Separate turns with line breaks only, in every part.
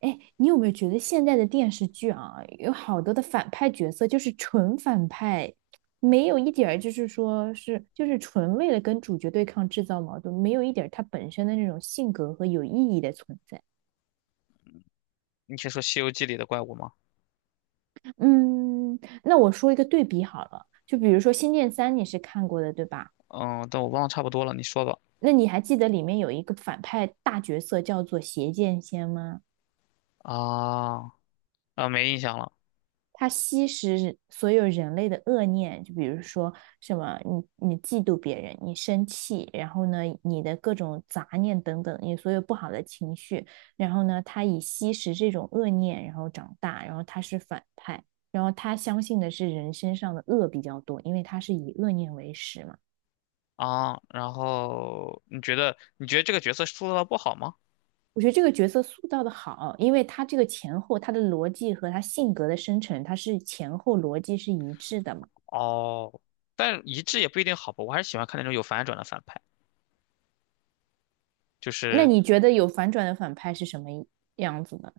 哎，你有没有觉得现在的电视剧啊，有好多的反派角色就是纯反派，没有一点儿就是说是就是纯为了跟主角对抗制造矛盾，没有一点儿他本身的那种性格和有意义的存在。
你先说《西游记》里的怪物吗？
嗯，那我说一个对比好了，就比如说《仙剑三》，你是看过的对吧？
嗯，但我忘了差不多了，你说吧。
那你还记得里面有一个反派大角色叫做邪剑仙吗？
啊啊，没印象了
他吸食所有人类的恶念，就比如说什么你嫉妒别人，你生气，然后呢你的各种杂念等等，你所有不好的情绪，然后呢他以吸食这种恶念，然后长大，然后他是反派，然后他相信的是人身上的恶比较多，因为他是以恶念为食嘛。
啊。然后你觉得这个角色塑造的不好吗？
我觉得这个角色塑造的好，因为他这个前后他的逻辑和他性格的生成，他是前后逻辑是一致的嘛。
哦，但一致也不一定好吧。我还是喜欢看那种有反转的反派，就
那
是
你觉得有反转的反派是什么样子的？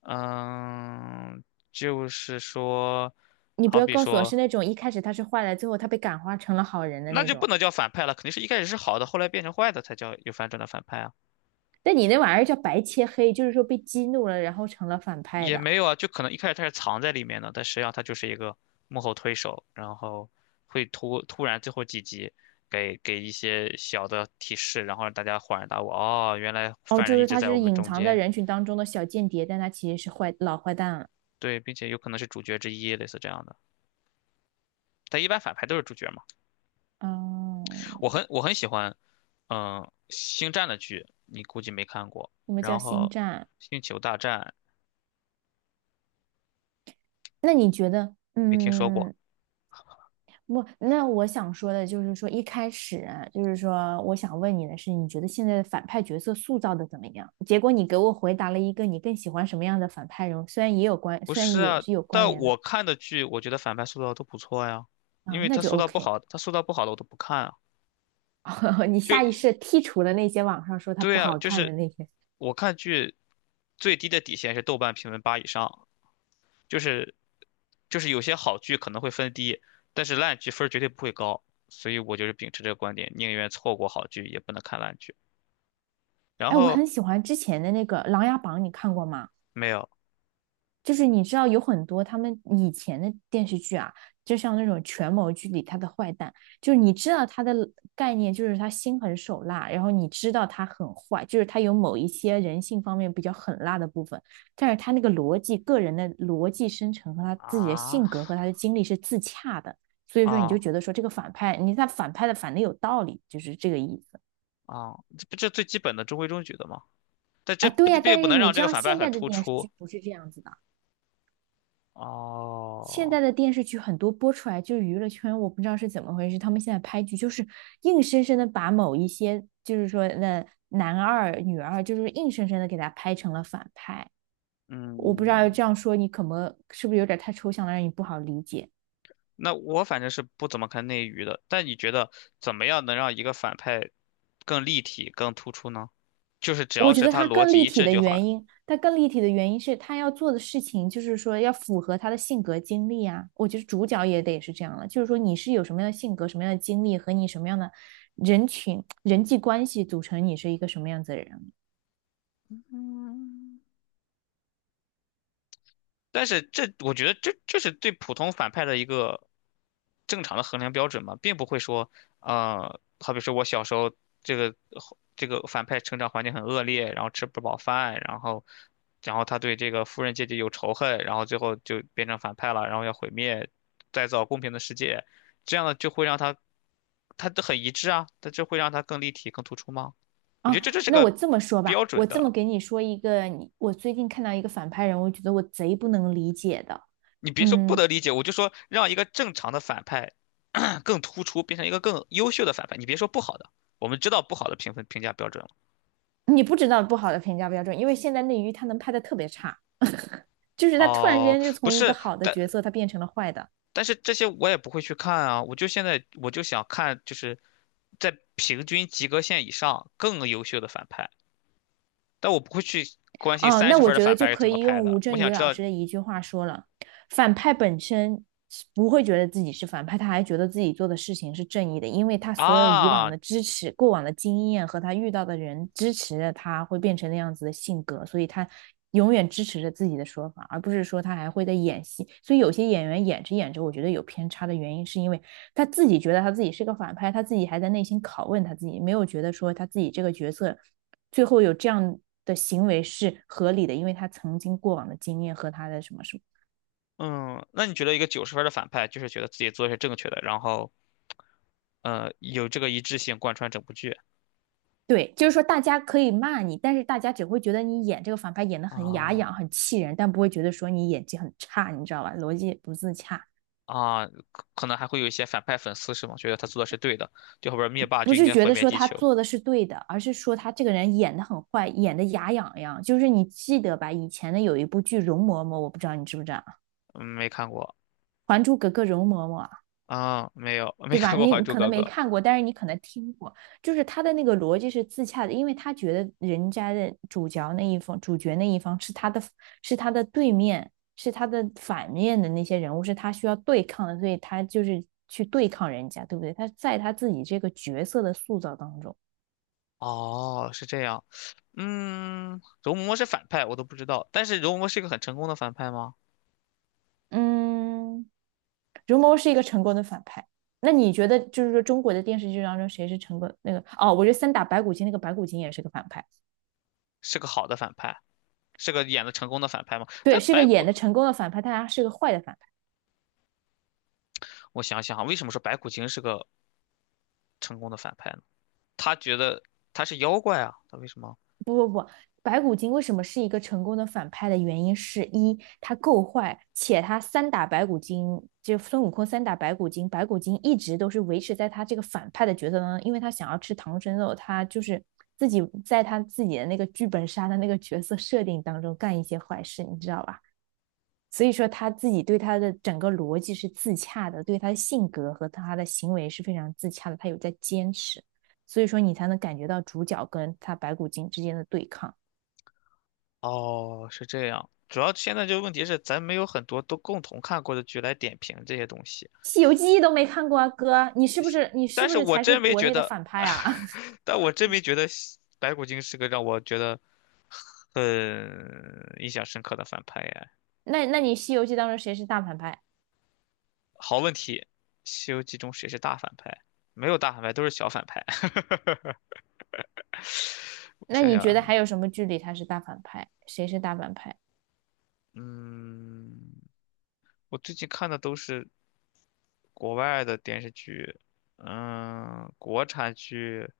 嗯，就是说，
你不
好
要
比
告诉我
说，
是那种一开始他是坏的，最后他被感化成了好人的
那
那
就不
种。
能叫反派了，肯定是一开始是好的，后来变成坏的才叫有反转的反派啊。
但你那玩意儿叫白切黑，就是说被激怒了，然后成了反派
也
的。
没有啊，就可能一开始他是藏在里面的，但实际上他就是一个幕后推手，然后会突然最后几集给一些小的提示，然后让大家恍然大悟，哦，原来
哦，
犯
就
人一
是
直
他
在我
是
们
隐
中
藏在
间，
人群当中的小间谍，但他其实是坏老坏蛋了。
对，并且有可能是主角之一，类似这样的。但一般反派都是主角嘛，
哦，
我很喜欢，嗯，星战的剧，你估计没看过，
什么叫
然
星
后
战？
星球大战
那你觉得，
没听说过。
嗯，不，那我想说的就是说，一开始啊就是说，我想问你的是，你觉得现在的反派角色塑造的怎么样？结果你给我回答了一个你更喜欢什么样的反派人物，虽然也有关，
不
虽然
是
也
啊，
是有关
但
联的
我看的剧，我觉得反派塑造都不错呀，因
啊，
为
那
他
就
塑造不
OK。
好，他塑造不好的我都不看啊。
你下意
就
识剔除了那些网上说他
对
不
啊，
好
就
看的
是
那些。
我看剧最低的底线是豆瓣评分八以上，就是就是有些好剧可能会分低，但是烂剧分儿绝对不会高，所以我就是秉持这个观点，宁愿错过好剧也不能看烂剧。然
哎，我
后
很喜欢之前的那个《琅琊榜》，你看过吗？
没有
就是你知道有很多他们以前的电视剧啊，就像那种权谋剧里他的坏蛋，就是你知道他的概念就是他心狠手辣，然后你知道他很坏，就是他有某一些人性方面比较狠辣的部分，但是他那个逻辑、个人的逻辑生成和他自己的
啊
性格和他的经历是自洽的，所以说你就
啊
觉得说这个反派，你看反派的反的有道理，就是这个意思
啊，这不这最基本的中规中矩的吗？但这
啊。
不
对呀，
并
但
不
是
能
你
让这
知
个
道
反派
现
很
在的
突
电视
出。
剧不是这样子的。现
哦，
在的电视剧很多播出来就是娱乐圈，我不知道是怎么回事，他们现在拍剧就是硬生生的把某一些，就是说那男二、女二，就是硬生生的给他拍成了反派。我不知道
嗯，
这样说你可能是不是有点太抽象了，让你不好理解。
那我反正是不怎么看内娱的，但你觉得怎么样能让一个反派更立体、更突出呢？就是只
我
要
觉
是
得
他
他
逻
更
辑
立
一
体
致
的
就好
原
了。
因，他更立体的原因是他要做的事情，就是说要符合他的性格经历啊。我觉得主角也得是这样了，就是说你是有什么样的性格、什么样的经历和你什么样的人群、人际关系组成你是一个什么样子的人
嗯。但是我觉得这是对普通反派的一个正常的衡量标准嘛，并不会说，好比说我小时候这个这个反派成长环境很恶劣，然后吃不饱饭，然后他对这个富人阶级有仇恨，然后最后就变成反派了，然后要毁灭，再造公平的世界，这样的就会让他他都很一致啊，但这会让他更立体、更突出吗？我觉得
啊。
这就是
那
个
我这么说吧，
标准
我这么
的。
给你说一个，你我最近看到一个反派人物，我觉得我贼不能理解的，
你别说不
嗯，
得理解，我就说让一个正常的反派 更突出，变成一个更优秀的反派。你别说不好的，我们知道不好的评分评价标准了。
你不知道不好的评价标准，因为现在内娱他能拍的特别差，就是他突然之
哦，
间就
不
从一个
是，
好的
但
角色他变成了坏的。
但是这些我也不会去看啊。我就现在我就想看，就是在平均及格线以上更优秀的反派，但我不会去关心
哦，
三
那
十
我
分儿的
觉得
反
就
派是
可
怎么
以用
拍
吴
的。我
镇
想
宇
知
老
道
师的一句话说了：反派本身不会觉得自己是反派，他还觉得自己做的事情是正义的，因为他所有以往
啊，
的支持、过往的经验和他遇到的人支持着他，会变成那样子的性格，所以他永远支持着自己的说法，而不是说他还会在演戏。所以有些演员演着演着，我觉得有偏差的原因，是因为他自己觉得他自己是个反派，他自己还在内心拷问他自己，没有觉得说他自己这个角色最后有这样的行为是合理的，因为他曾经过往的经验和他的什么什么。
嗯，那你觉得一个九十分儿的反派，就是觉得自己做的是正确的，然后有这个一致性贯穿整部剧？
对，就是说大家可以骂你，但是大家只会觉得你演这个反派演得很牙痒、
哦，
很气人，但不会觉得说你演技很差，你知道吧？逻辑不自洽，
啊，可能还会有一些反派粉丝是吗？觉得他做的是对的，就后边灭霸
不
就应
是
该
觉
毁
得
灭
说
地
他
球。
做的是对的，而是说他这个人演得很坏，演得牙痒痒。就是你记得吧？以前的有一部剧《容嬷嬷》，我不知道你知不知道啊，
嗯，没看过
《还珠格格》容嬷嬷，
啊，没有，没
对吧？
看过《还
你
珠
可
格
能
格》。
没看过，但是你可能听过，就是他的那个逻辑是自洽的，因为他觉得人家的主角那一方、主角那一方是他的，是他的对面，是他的反面的那些人物，是他需要对抗的，所以他就是去对抗人家，对不对？他在他自己这个角色的塑造当中，
哦，是这样。嗯，容嬷嬷是反派，我都不知道。但是容嬷嬷是一个很成功的反派吗？
嗯，如谋是一个成功的反派。那你觉得，就是说中国的电视剧当中谁是成功那个？哦，我觉得三打白骨精那个白骨精也是个反派，
是个好的反派，是个演的成功的反派吗？
对，
但
是个
白
演
骨，
的成功的反派，但他是个坏的反派。
我想想啊，为什么说白骨精是个成功的反派呢？他觉得他是妖怪啊，他为什么？
白骨精为什么是一个成功的反派的原因是一，他够坏，且他三打白骨精，就孙悟空三打白骨精，白骨精一直都是维持在他这个反派的角色当中，因为他想要吃唐僧肉，他就是自己在他自己的那个剧本杀的那个角色设定当中干一些坏事，你知道吧？所以说他自己对他的整个逻辑是自洽的，对他的性格和他的行为是非常自洽的，他有在坚持，所以说你才能感觉到主角跟他白骨精之间的对抗。
哦，是这样。主要现在这个问题是，咱没有很多都共同看过的剧来点评这些东西。
《西游记》都没看过啊，哥，你是不是你是
但
不
是
是
我
才是
真没
国
觉
内的
得，
反派啊？
但我真没觉得白骨精是个让我觉得很印象深刻的反派耶。
那你《西游记》当中谁是大反派？
好问题，《西游记》中谁是大反派？没有大反派，都是小反派。我
那
想
你
想
觉得
啊，
还有什么剧里他是大反派？谁是大反派？
嗯，我最近看的都是。国外的电视剧，嗯，国产剧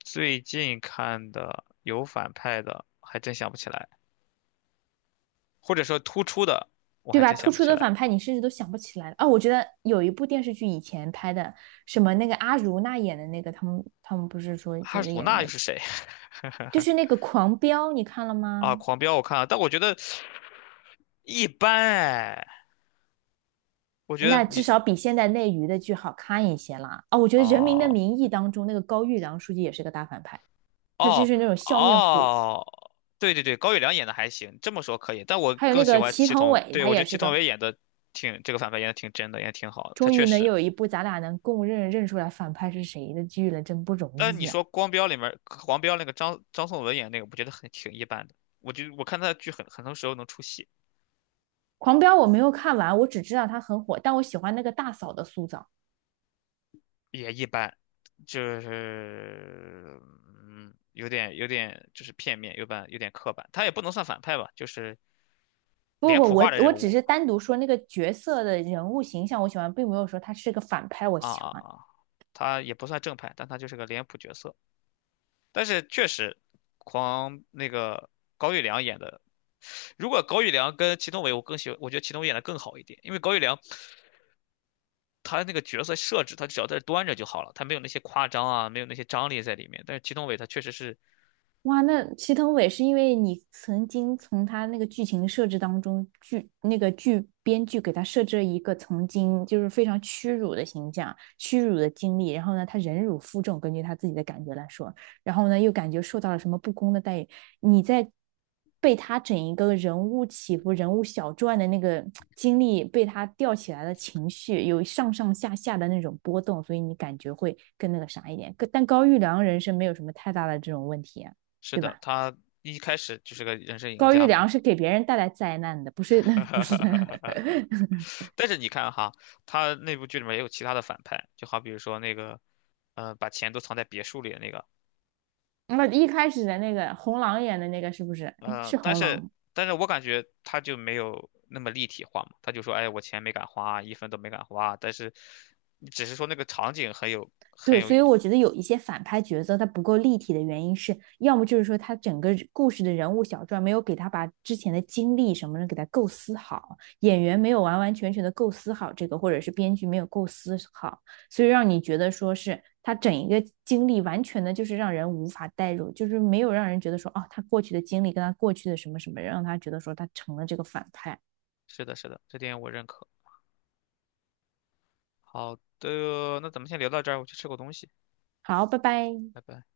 最近看的有反派的，还真想不起来，或者说突出的，我
对
还
吧？
真
突
想不
出
起
的
来。
反派你甚至都想不起来了啊！我觉得有一部电视剧以前拍的，什么那个阿如那演的那个，他们不是说
哈
觉得
鲁
演的
娜又是谁？
就是 那个《狂飙》，你看了
啊，
吗？
狂飙我看了，但我觉得一般哎，我觉得
那至
你
少比现在内娱的剧好看一些啦啊！我觉得《人民的
哦
名义》当中那个高育良书记也是个大反派，他就
哦
是那种笑面虎。
哦，对对对，高育良演的还行，这么说可以，但我
还有
更
那
喜
个
欢
祁
祁
同
同，
伟，
对，
他
我觉得
也
祁
是
同
个，
伟演的挺这个反派演的挺真的，演的挺好的，他
终
确
于能
实。
有一部咱俩能共认认出来反派是谁的剧了，真不容
但你
易啊！
说光标里面黄标那个张颂文演那个，我觉得很挺一般的。我看他的剧很多时候能出戏，
狂飙我没有看完，我只知道他很火，但我喜欢那个大嫂的塑造。
也一般，就是嗯，有点就是片面，有点刻板。他也不能算反派吧，就是
不
脸
不，
谱
我
化的
我
人
只
物
是单独说那个角色的人物形象，我喜欢，并没有说他是个反派，我
啊
喜
啊
欢。
啊，他也不算正派，但他就是个脸谱角色。但是确实，狂那个高育良演的，如果高育良跟祁同伟，我更喜欢，我觉得祁同伟演的更好一点，因为高育良。他那个角色设置，他只要在这端着就好了，他没有那些夸张啊，没有那些张力在里面。但是祁同伟他确实是
哇，那祁同伟是因为你曾经从他那个剧情设置当中，那个编剧给他设置了一个曾经就是非常屈辱的形象、屈辱的经历，然后呢，他忍辱负重，根据他自己的感觉来说，然后呢，又感觉受到了什么不公的待遇，你在被他整一个人物起伏、人物小传的那个 经历被他吊起来的情绪，有上上下下的那种波动，所以你感觉会更那个啥一点。但高育良人生没有什么太大的这种问题啊
是
对
的，
吧？
他一开始就是个人生赢
高育
家嘛。
良是给别人带来灾难的，不是 不是的。
但是你看哈，他那部剧里面也有其他的反派，就好比如说那个，把钱都藏在别墅里的那个，
那一开始的那个红狼演的那个是不是？哎，
呃，
是
但
红狼
是
吗？
但是我感觉他就没有那么立体化嘛，他就说，哎，我钱没敢花，一分都没敢花，但是只是说那个场景很有很
对，
有，
所以我觉得有一些反派角色他不够立体的原因是，要么就是说他整个故事的人物小传没有给他把之前的经历什么的给他构思好，演员没有完完全全的构思好这个，或者是编剧没有构思好，所以让你觉得说是他整一个经历完全的就是让人无法代入，就是没有让人觉得说哦，他过去的经历跟他过去的什么什么，让他觉得说他成了这个反派。
是的，是的，这点我认可。好的，那咱们先聊到这儿，我去吃口东西，
好，拜拜。
拜拜。